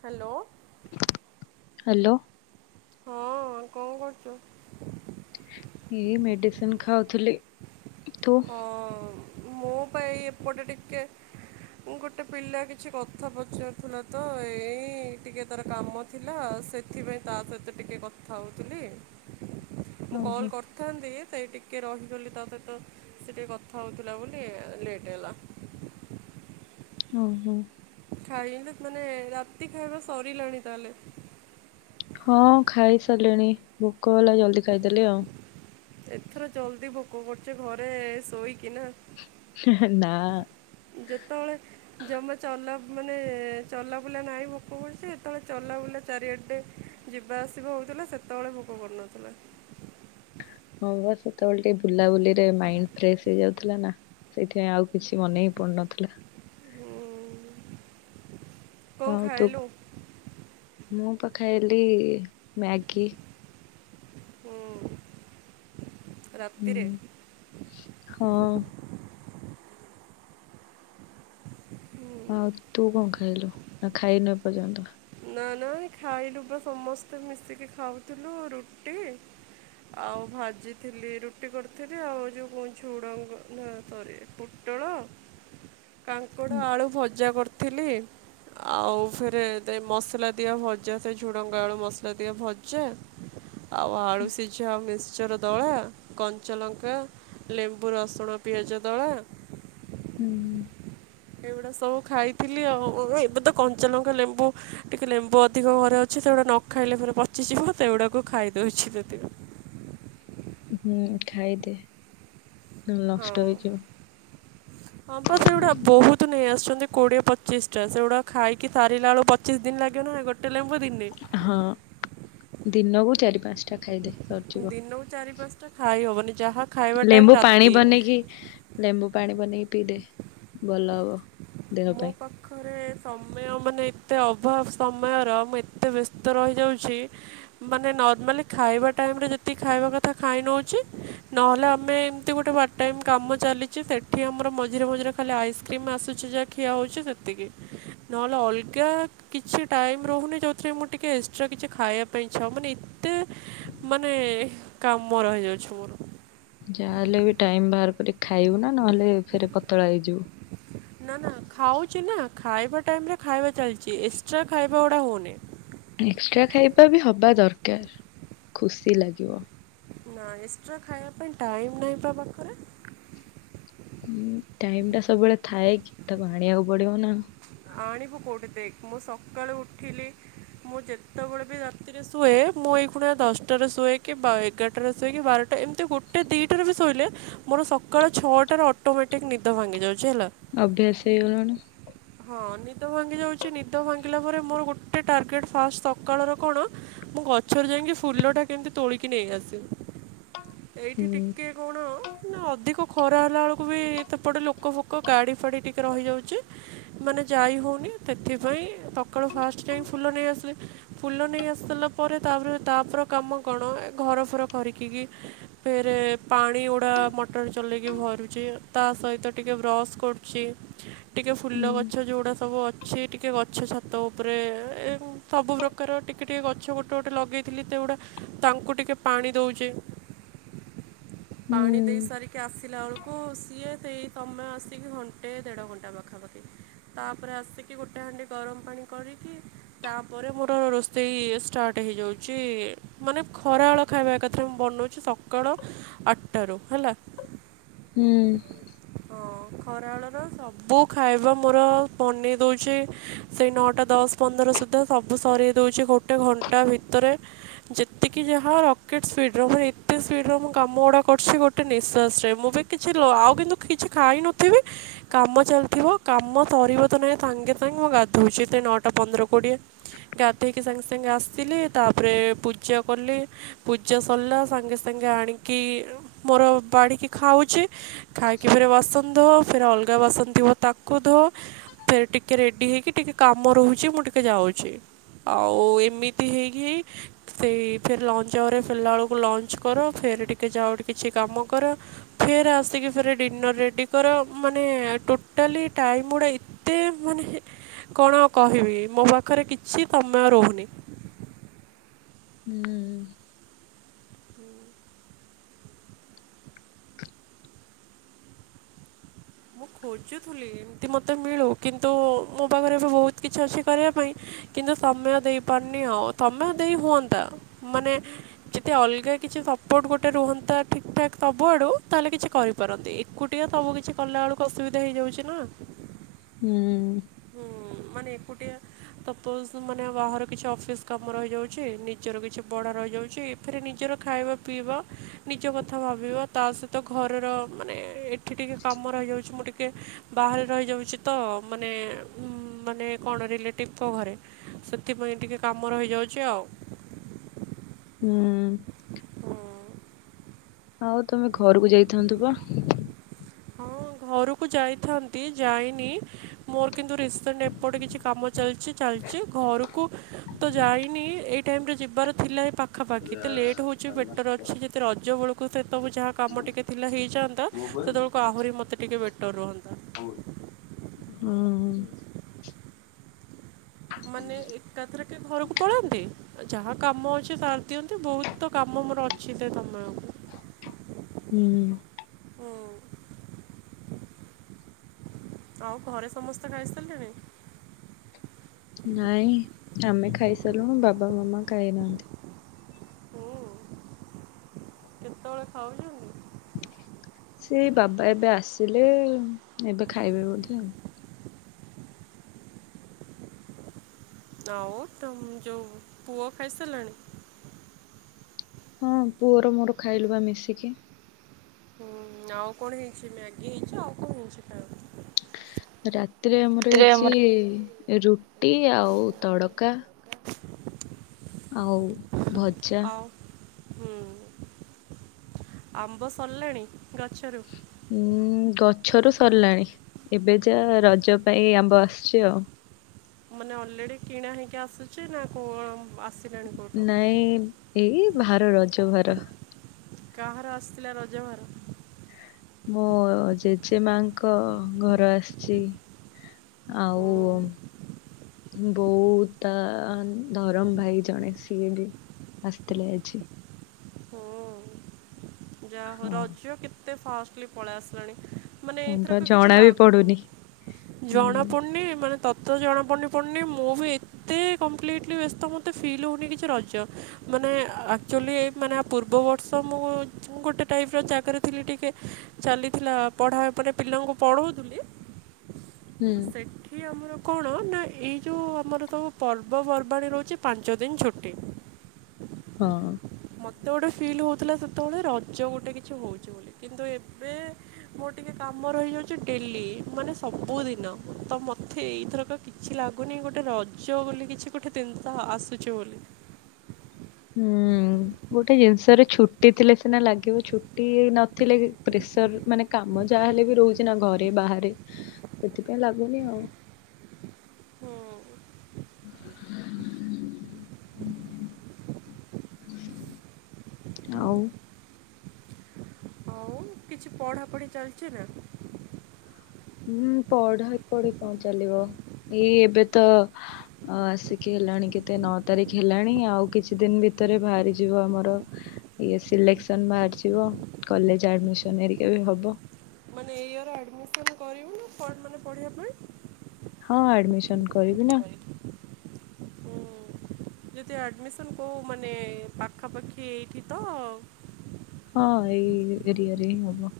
Hello. Hello. ହଁ କଣ କରୁଛୁ? ଇ ଇ ମେଡ଼ିସିନ ଖାଉଥିଲି। ତୁ ହଁ ଅ ଅ ମୁଁ ପା ଏଇ ଏପଟେ ଟିକେ ଉଁ ଗୋଟେ ପିଲା କିଛି କଥା ପଚାରୁଥୁଲା ତ ଏଇ ଟିକେ ତାର କାମ- ଥିଲା ସେଥିପାଇଁ ତା ସହିତ ଟିକେ କଥା ହଉଥିଲି। [unintelligible] ମୁଁ କଲ୍ କରଥାନ୍ତି ସେଇ ଟିକେ ରହି ତା ସହିତ ସେ ଟିକେ କଥା ହଉଥିଲା ବୋଲି ଏ ଲେଟେ ହେଲା। ଓହୋ। ଖାଇନେ ମାନେ ରାତି ଖାଇବା ସରିଲାଣି ତାହାଲେ। ହଁ ଖାଇସାରଲିଣି ଭୋକ ହେଲା ଜଲଦି ଖାଇଦେଲି ଆଉ। ଏଥର ଜଲଦି ଭୋକ କରୁଚି ଘରେ ଏ ଏ ଶୋଇକି ନା। ହେଁ ହେଁ ନା। ଯେତବଳେ ଜମା ଚଲା ମାନେ ଏ ଏ ଚଲାବୁଲା ନାଇଁ ଭୋକ କରୁଚି ଯେତବଳେ ଚଲାବୁଲା ଚାରିଆଡ଼େ ଯିବା ଆସିବା ହଉଥୁଲା ସେତବଳେ ଭୋକ କରୁନଥିଲା। ହଁ ବା ସେତବଳେ ଟିକେ ବୁଲାବୁଲିରେ ମାଇଣ୍ଡ ଫ୍ରେଶ ହେଇଯାଉଥିଲା ନା। ସେଇଥିପାଇଁ ଆଉ କିଛି ମନେ ହିଁ ପଡୁନଥିଲା। ଉଁ, କ'ଣ ହଉ ତୁ ଖାଇଲୁ ମୁଁ ତ ଖାଇଲି ଇ ଇ ମ୍ୟାଗି। ହୁଁ ରାତିରେ? ହୁଁ, ହଁ। ଉଁ, ଆଉ ତୁ କଣ ଖାଇଲୁ ନା ଖାଇନୁ ଏ ପର୍ଯ୍ୟନ୍ତ? ନା ନା ଏ ଖାଇଲୁ ବା ସମସ୍ତେ ମିଶିକି ଖାଉଥୁଲୁ ରୁଟି ଆଉ ଭାଜିଥିଲି ରୁଟି କରିଥିଲି ଆଉ ଯୋଉ କହୁ ଝୁଡଙ୍ଗ ନା ସରି ପୋ [unintelligible] କାଙ୍କଡ଼ ହୁଁ ଆଳୁ ଭଜା କରଥିଲି ଆଉ ଫେରେ ତେ ମସଲା ଦିଆ ଭଜା ସେ ଝୁଡ଼ଙ୍ଗ ଆଳୁ ମସଲା ଦିଆ ଭଜା ଆଉ ଆଳୁ ସିଝା ମିକ୍ସଚର ଦଳା କଞ୍ଚା ଲଙ୍କା ଲେମ୍ବୁ, ରସୁଣ, ପିଆଜ ଦଳା ହୁଁ ହୁଁ। ଏଇଗୁଡା ସବୁ ଖାଇଥିଲି ଆଉ ଏବେ ତ କଞ୍ଚାଲଙ୍କା ଲେମ୍ବୁ ଟିକେ ଲେମ୍ବୁ ଅଧିକ ଘରେ ଅଛି ସେଗୁଡା ନ ଖାଇଲେ ଫେରେ ପଚିଯିବ ସେଗୁଡ଼ାକୁ ଖାଇଦଉଚି ପ୍ରତିଦିନ। ହୁଁ ଖାଇଦେ ହଁ ନଷ୍ଟ ହେଇଯିବ। ହଁ ପା ସେଗୁଡ଼ା ବହୁତୁ ନେଇ ଆସଚନ୍ତି। କୋଡ଼ିଏ ପଚିଶ ଟା ସେଗୁଡ଼ା ଖାଇକି ସାରିଲା ବଳୁ ପଚିଶ ଦିନ ଲାଗିବ ନା ନାଇଁ ଗୋଟେ ଲେମ୍ବୁ ଦିନେ ହଁ ଦିନକୁ ଚାରି ପାଁଶଟା ଖାଇଦେ। ସରିଯିବ ଦିନକୁ ଚାରି ପାଁଶଟା ଖାଇ ହବନି ଯାହା ଖାଇବା ଟାଇମ୍ ଲେମ୍ବୁ ପାଣି ରାତି ବନେଇକି ଲେମ୍ବୁ ପାଣି ବନେଇକି ପିଇଦେ ଭଲ ହବ। ଦେହ ପାଇଁ ଘରେ ସମୟ ମାନେ ଏତେ ଅଭାବ ସମୟର ମୁଁ ଏତେ ବ୍ୟସ୍ତ ରହିଯାଉଛି ମାନେ ନର୍ମାଲି ଖାଇବା ଟାଇମ୍ ରେ ଯେତିକି ଖାଇବା କଥା ଖାଇ ନଉଛି। ନହେଲେ ଆମେ ଏମିତି ଗୋଟେ ପାର୍ଟ ଟାଇମ୍ କାମ ଚାଲିଚି, ସେଠି ଆମର ମଝିରେ ମଝିରେ ଖାଲି ଆଇସ୍କ୍ରିମ୍ ଆସୁଛି ଯା ଖିଆ ହଉଛି ସେତିକି। ନହେଲେ ଅଲଗା କିଛି ଟାଇମ୍ ରହୁନି, ଯୋଉଥିରେ ମୁଁ ଟିକେ ଏକ୍ସଟ୍ରା କିଛି ଖାଇବା ପାଇଁ ଇଚ୍ଛା ହବ ମାନେ ଏ [inaudible] ମାନେ କାମ ମୋ ରହିଯାଉଛି ମୋର। ଯାହାହେଲେ ବି ଟାଇମ୍ ବାହାର କରି ଖାଇବୁ ନା, ନହେଲେ ଫେରେ ପତଳା ହେଇଯିବୁ। ନା ନା ଖାଉଛି ନା ଖାଇବା ଟାଇମ୍ ରେ ଖାଇବା ଚାଲିଚି। ଏକ୍ସଟ୍ରା ଖାଇବା ଗୁଡା ହଉନି। ଏକ୍ସଟ୍ରା ଖାଇବା ବି ହବା ଦରକାର ଖୁସି ଲାଗିବ। ନା ଏକ୍ସଟ୍ରା ଖାଇବା ପାଇଁ ଟାଇମ୍ ନାହିଁ ପା ପାଖରେ। ହୁଁ, ଟାଇମ୍ ଟା ସବୁବେଳେ ଥାଏ କି, ତାକୁ ଆଣିବାକୁ ପଡିବ ନା। ଆଣିବୁ କୋଉଠି? ଦେଖ ମୁଁ ସକାଳୁ ଉଠିଲି, ମୁଁ ଯେତେବେଳେ ବି ରାତି ରେ ଶୁଏ, ମୁଁ ଏଇଖୁଣା ଦଶଟାରେ ଶୁଏ କି ବା-ଏଗାରଟା ରେ ଶୁଏ କି, ବାରଟା ଏମିତି ଗୋଟେ ଦିଇଟାରେ ବି ଶୋଇଲେ ମୋର ସକାଳ ଛଅଟାରେ ଅଟୋମେଟିକ୍ ନିଦ ଭାଙ୍ଗି ଯାଉଛି ହେଲା। ଅଭ୍ୟାସ ହେଇଗଲାଣି। ହଁ ନିଦ ଭାଙ୍ଗି ଯାଉଛି, ନିଦ ଭାଙ୍ଗିଲା ପରେ ମୋର ଗୋଟେ ଟାର୍ଗେଟ୍ ଫାଷ୍ଟ ସକାଳର କଣ ମୁଁ ଗଛରେ ଯାଇକି ଫୁଲ ଟା କେମିତି ତୋଳିକି ନେଇ ଆସିବି। ଏଇଠି ହୁଁ ଟିକେ କଣ [unintelligible] ନା ଅଧିକ ଖରା ହେଲା ବେଳକୁ ବି ତ ଏପଟେ ଲୋକ ଫୋକ ଗାଡ଼ି ଫାଡ଼ି ଟିକେ ରହିଯାଉଛି। ମାନେ ଯାଇ ହଉନି ସେଥିପାଇଁ ସକାଳୁ ଫାଷ୍ଟ ଯାଇ ଫୁଲ ନେଇ ଆସିଲେ। ଫୁଲ ନେଇ ଆସିିଲା ପରେ ତାପରେ ତାପର କାମ କଣ ଏ ଘର ଫର ଖରିକି କିି ଫେରେ ପାଣି ଗୁଡ଼ା ମଟର ଚଲେଇକି ଭରୁଛି, ତା ସହିତ ଟିକେ ବ୍ରସ୍ କରୁଚି। [inaudible] ଟିକେ ଫୁଲ ହୁଁ ଗ ଛ, ଯୋଉଡା ସବୁ ଅଛି, ଏ ଟିକେ ଗଛ ଛାତ ଉପରେ ଏ ସବୁ ପ୍ରକାର ଟିକେ ଟିକେ ଗଛ ଗୋଟେ ଗୋଟେ ଲଗେଇ ଥିଲି ତ ଏଗୁଡ଼ା ତାଙ୍କୁ ଟିକେ ପାଣି ଦଉଚେ। [inaudible] ହୁଁ ପାଣି ଦେଇ ସାରି କି ଆସିଲା ବେଳକୁ ସିଏ ସେଇ ସମୟ ଆସିକି ଘଣ୍ଟେ ଦେଢ଼ ଘଣ୍ଟା ପାଖାପାଖି। ତାପରେ ଆସିକି ଗୋଟେ ହାଣ୍ଡି ଗରମ ପାଣି କରିକି ତାପରେ ମୋର ରୋଷେଇ ଷ୍ଟାର୍ଟ ହେଇଯାଉଚି। ମାନେ ଖରାବେଳ ଖାଇବା ଏକାଥରେ ମୁଁ ବନଉଛି ସକାଳ ଆଟାରୁ ହେଲା। ହୁଁ। ହଁ ଖରାବେଳର ସବୁ ଖାଇବା ମୋର ବନେଇ ଦଉଛି ସେଇ ନଅଟା ଦଶ ପନ୍ଦର ସୁଦ୍ଧା ସବୁ ସରେଇ ଦଉଛି ଗୋଟେ ଘଣ୍ଟା ଭିତରେ। ଯେତିକି ଯାହା ରକେଟ୍ ସ୍ପିଡ୍ ର ମୁଁ ଏତେ ସ୍ପିଡ୍ ର ମୁଁ କାମ ଗୁଡା କରୁଛି ଗୋ ଟେ ନିଶ୍ଵାସ ରେ ମୁଁ ବି କିଛି ଲ-ଆଉ କିନ୍ତୁ କିଛି ଖାଇ ନଥିବି କାମ ଚାଲିଥିବ। କାମ ସରିବ ତ ନାହିଁ ସାଙ୍ଗେ ସାଙ୍ଗେ ମୁଁ ଗାଧଉଛି ଏତେ ନଅଟା ପନ୍ଦର କୋଡିଏ। ଗାଧେଇକି ସାଙ୍ଗେ ସାଙ୍ଗେ ଆସିଲି, ତାପରେ ପୂଜା କଲି। ପୂଜା ସରିଲା ସାଙ୍ଗେ ସାଙ୍ଗେ ଆଣିକି ମୋର ବାଢ଼ିକି ଖାଉଛି, ଖାଇକି ଫେରେ ବାସନ ଧୁଅ, ଫେରେ ଅଲଗା ବାସନ ଥିବ ତାକୁ ଧୁଅ। ଫେରେ ଟିକେ ରେଡି ହେଇକି, ଟିକେ କାମ ରହୁଛି ମୁଁ ଟିକେ ଯାଉଛି। ଆଉ ଏମିତି ହେଇକି ହେଇ ସେଇ ଫେର ଲଞ୍ଚ ଆୱାର୍ ରେ ଫେରିଲା ବେଳକୁ ଲଞ୍ଚ କର। ଫେର ଟିକେ ଯାଅ କିଛି କାମ କର। ଫେରେ ଆସିକି ଫେରେ ଡିନର୍ ରେଡି କର, ମାନେ ଟୋଟ ଟୋଟାଲି ଟାଇମ ଗୁଡ଼ା ଏତେ ମାନେ। କଣ କହିବି ମୋ ପାଖରେ କିଛି ସମୟ ରହୁନି। ହୁଁ। ମୁଁ ଖୋଜୁଥିଲି ଏମିତି ମୋତେ ମିଳୁ କିନ୍ତୁ ମୋ ପାଖରେ ଏବେ ବହୁତ କିଛି ଅଛି କରିବା ପାଇଁ। କିନ୍ତୁ ସମୟ ଦେଇ ପାରୁନି ଆଉ ସମୟ ଦେଇ ହୁଅନ୍ତା ମାନେ। ଯଦି ଅଲଗା କିଛି ସପୋର୍ଟ ଗୋଟେ ରୁହନ୍ତା ଠିକ ଠାକ ସବୁ ଆଡୁ ତାହେଲେ କିଛି କରି ପାରନ୍ତି ଏକୁଟିଆ ସବୁ କିଛି କଲା ବେଳକୁ ଅସୁବିଧା ହେଇଯାଉଛି ନା। ହୁଁ। ହୁଁ ମାନେ ଏକୁଟିଆ। ସପୋଜ୍ ମାନେ ବାହାର କିଛି ଅଫିସ କାମ ରହିଯାଉଛି ନିଜର କିଛି ପଢା ରହିଯାଉଛି। ସେଥିରେ ନିଜର ଖାଇବା ପିଇବା ନିଜ କଥା ଭାବିବା ତା ସହିତ ଘରର ମାନେ ଏ ଟିକେ କାମ ରହିଯାଉଛି ମୁଁ ଟିକେ ବାହାରେ ରହିଯାଉଚି ତ ମାନେ ଉଁ ମାନେ କଣ ରିଲେଟିଭଙ୍କ ଘରେ। ସେଥିପାଇଁ ଟିକେ କାମ ରହିଯାଉଛି ଆଉ। ହୁଁ। ହୁଁ ଆଉ ତମ ଘରକୁ ଯାଇଥାନ୍ତୁ ବା। ହଁ ଘରକୁ ଯାଇଥାନ୍ତି ଯାଇନି। ମୋର କିନ୍ତୁ ରେସେଣ୍ଟ ଏପଟେ କିଛି କାମ ଚାଲିଛି ଚାଲିଛି ଘରକୁ ତ ଯାଇନି ଏ ଟାଇମ ରେ ଯିବାର ଥିଲା ଏଇ ପାଖାପାଖି ଏତେ ଲେଟ୍ ହଉଛି ବେଟର ଅଛି ଯେତେ ରଜ ବୁଳୁକୁ ସେ ସବୁ ଯାହା କାମ ଟିକେ ଥିଲା ହେଇଯାଆନ୍ତା ସେତେବେଳକୁ ଆହୁରି ମତେ ଟିକେ ବେଟର ରୁହନ୍ତା। ହୁଁ। ମାନେ ଏକାଥରକେ ଘରକୁ ପଳାନ୍ତି। ଯାହା କାମ ଅଛି ସାର ଦିଅନ୍ତି ବହୁତ ତ କାମ ମୋର ଅଛି ସେ ସମୟକୁ। ହୁଁ। ହୁଁ। ଆଉ ଘରେ ସମସ୍ତେ ଖାଇସାରିଲେଣି। ନାଇଁ ଆମେ ଖାଇସାରିଲୁଣୁ ବାବା ମାମା ଖାଇନାହାନ୍ତି। ତଳେ ଖାଉଛ ସେ ବାପା ଏବେ ଆସିଲେ ଏବେ ଖାଇବେ ବୋଧେ ଆଉ। ଆଉ ତମ ଯୋଉ ପୁଅ ଖାଇସାରିଲାଣି। ହଁ ପୁଅର ମୋର ଖାଇଲୁ ବା ମିଶିକି। ହୁଁ ଆଉ କଣ ହେଇଛି ମ୍ୟାଗି ହେଇଛି ଆଉ କଣ ହେଇଛି ଖା ରାତିରେ ଆମର ହେଇଚି ରୁଟି ଆଉ ତଡକା। [inaudible] ଆଉ ଭଜା। ଆଉ ହୁଁ ଆମ୍ବ ସଲାଣି ଗଛରୁ? ଉଁ ଗଛରୁ ସରିଲାଣି ଏବେ ଯା ରଜ ପାଇଁ ଆମ୍ବ ଆସିଛି ଆଉ। ମାନେ ଅଲରେଡି କିଣା ହେଇକି ଆସୁଛି ନା କଣ ଆସିଲାଣି କେଉଁଠୁ ନାଇଁ ଏଇ ଭାର ରଜ ଭାର। କାହାର ଆସିଥିଲା ରଜ ଭାର? ମୋ ଜେଜେ ମାଙ୍କ ଘର ଆସିଛି। ଆଉ ହୁଁ ବଉ ତା ଧରମ ଭାଇ ଜଣେ ସିଏ ବି। ଆସିଥିଲେ ଆଜି। ହୁଁ ଯା ହଉ ହଁ। ରଜ କେତେ ଫାଷ୍ଟଲି ପଳେଇ ଆସିଲାଣି। ମାନେ ହଁ ବା ଏଥରକ କିଛି ଜଣା ବି ଲାଗୁ ପଡୁନି। ଜଣା ହୁଁ। ପଡୁନି ମାନେ ତ ତ ଜଣାପଡ଼ନି ପଡୁନି ମୁଁ ବି ଏତେ କମ୍ପ୍ଲିଟିଲି ବ୍ୟସ୍ତ ମତେ ଫିଲ୍ ହଉନି କିଛି ରଜ ମାନେ ଆକ୍ଚୁଆଲି ମାନେ ଆ ପୂର୍ବବର୍ଷ ମୁଁ ଗୋଟେ ଟାଇପ୍ ର ଜାଗାରେ ଥିଲି ଟିକେ ଚାଲିଥିଲା ପଢା ଉପରେ ପିଲାଙ୍କୁ ପଢୋଉଥିଲି। ହୁଁ। ଏଠି ଆମର କଣ ନା ଏଇ ଯୋଉ ଆମର ସଵୁ ପର୍ବପର୍ବାଣି ରହୁଚି ପାଞ୍ଚ ଦିନି ଛୁଟି। ହଁ। ମତେ ଗୋଟେ ଫିଲ୍ ହଉଥିଲା ସେତେବେଳେ ରଜ ଗୋଟେ କିଛି ହଉଛି ବୋଲି କିନ୍ତୁ ଏବେ ମୋର ଟିକେ କାମ ରହିଯାଉଛି ଡେଲି ମାନେ ସବୁଦିନ ତ ମତେ ଏଇଥରକ କିଛି ଲାଗୁନି ଗୋଟେ ରଜ ବୋଲି କିଛି ଗୋଟେ ଦିନିଷ ଆସୁଛି ବୋଲି। ହୁଁ। ଗୋଟେ ଜିନିଷରେ ଛୁଟି ଥିଲେ ସିନା ଲାଗିବ ଛୁଟି ନଥିଲେ ପ୍ରେସର ମାନେ କାମ ଯାହାହେଲେ ବି ରହୁଛି ନା ଘରେ ବାହାରେ ସେଥିପାଇଁ ଲାଗୁନି ଆଉ। ହୁଁ। [inaudible] ଆଉ ହଉଚି। କିଛି ପଢ଼ାପଢି ଚାଲିଚି ନା? ହୁଁ ପଢା ପଢି କଣ ଚାଲିବ ଏଇ ଏବେ ତ ଅ ଆସିକି ହେଲାଣି କେତେ ନଅ ତାରିଖ ହେଲାଣି ଆଉ କିଛି ଦିନ ଭିତରେ ବାହାରିଯିବ ଆମର ଇଏ ସିଲେକ୍ସନ୍ ବାହାରିଯିବ କଲେଜ୍ ଆଡମିସନ ହେରିକା ବି ହବ। ଏଇୟର ଆଡିମିସନ୍ କରିବୁନା ମାନେ ପଢିବା ପାଇଁ? ହଁ ଆଡିମିସନ୍ କରିବି ନା। ହୁଁ ଯଦି ଆଡମିସନ କହୁ ମାନେ ପାଖାପାଖି ଏଇଠି ତ। ହଁ ଏଇ ଏରିଆ ରେ ହିଁ ହବ।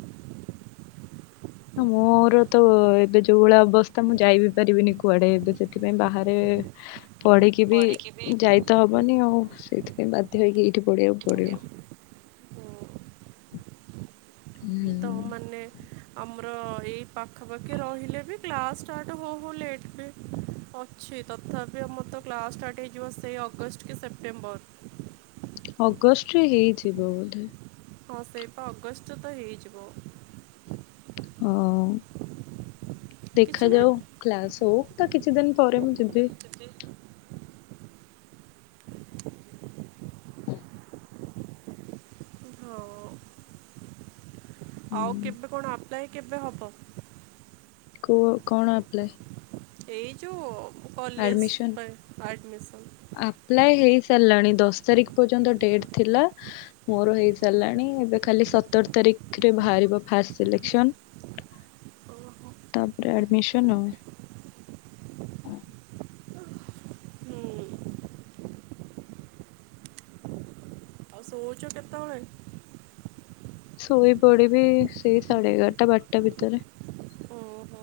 ମୋର ତ ଏବେ ଯୋଉ ଭଳିଆ ଅବସ୍ଥା ମୁଁ ଯାଇ ବିି ପାରିବିନି କୁଆଡେ ଏବେ ସେଥିପାଇଁ ବାହାରେ [inaudible] ପଢିକି ବି ଯାଇ ତ ହବନି ଆଉ ସେଇଥିପାଇଁ ବାଧ୍ୟ ହେଇକି ଏଇଠି ଏଠି ପଢିବାକୁ ପଡିବ। ପଢ଼ିବାକୁ ହୁଁ ହୁଁ ତ ମାନେ ଆମର ଏଇ ପାଖାପାଖି ରହିଲେ ବି କ୍ଲାସ୍ ଷ୍ଟାର୍ଟ ହଉ ହଉ ଲେଟ୍ ବି ଅଛି ତଥାପି ଆମର ତ କ୍ଲା ଷ୍ଟାର୍ଟ ହେଇଯିବ ସେଇ ଅଗଷ୍ଟ କି ସେପ୍ଟେମ୍ବର। ଅଗଷ୍ଟରେ ହେଇଯିବ ବୋଧେ। ହଁ ସେଇପା ଅଗଷ୍ଟ ତ ହେଇଯିବ। ହୋଉ କିଛି ଦେଖାଯାଉ। ନାହିଁ କ୍ଲାସ ହଉ ତା କିଛି ଦିନି ପରେ ମୁଁ ଯିବି। ଦିଦି ହୁଁ। ହଁ ଆଉ ହୁଁ, କେବେ କଣ ଆପ୍ଲାଇ କେବେ ହବ? କୋଉ ଆଉ କଣ ଆପ୍ଲାଇ? ଏଇ ଯୋଉ କଲେଜ ଆଡମିସନ ପାଇଁ ଆଡ଼ିମିସନ୍। ଆପ୍ଲାଏ ହେଇ ସାରିଲାଣି ଦଶ ତାରିଖ ପର୍ଯ୍ୟନ୍ତ ଡେଟେ ଥିଲା। ମୋର ହେଇ ସାରିଲାଣି ଏବେ ଖାଲି ସତର ତାରିଖରେ ବାହାରିବ ଫାଷ୍ଟ ସିଲେକ୍ସନ୍। ଓହୋ ତାପରେ ଆଡିମିଶନ୍ ଆଉ। ହୁଁ ଶୋଉଚ କେତେବେୁଳେ? ଶୋଇ ପଡିବି ସେଇ ସାଢେ ଏଗାରଟା ବାରଟା ଭିତରେ। ଓହୋ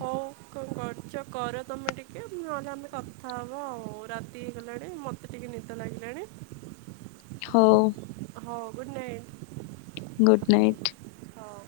ହଉ କଣ କରୁଛ କର ତମେ ଟିକେ ନହେଲେ ଆମେ କଥା ହବ ଆଉ ରାତି ହେଇଗଲାଣି ମତେ ଟିକେ ନିଦ ଲାଗିଲାଣି। ହଉ। ହଁ ଗୁଡ଼୍ ନାଇଟ। Good night. ହଉ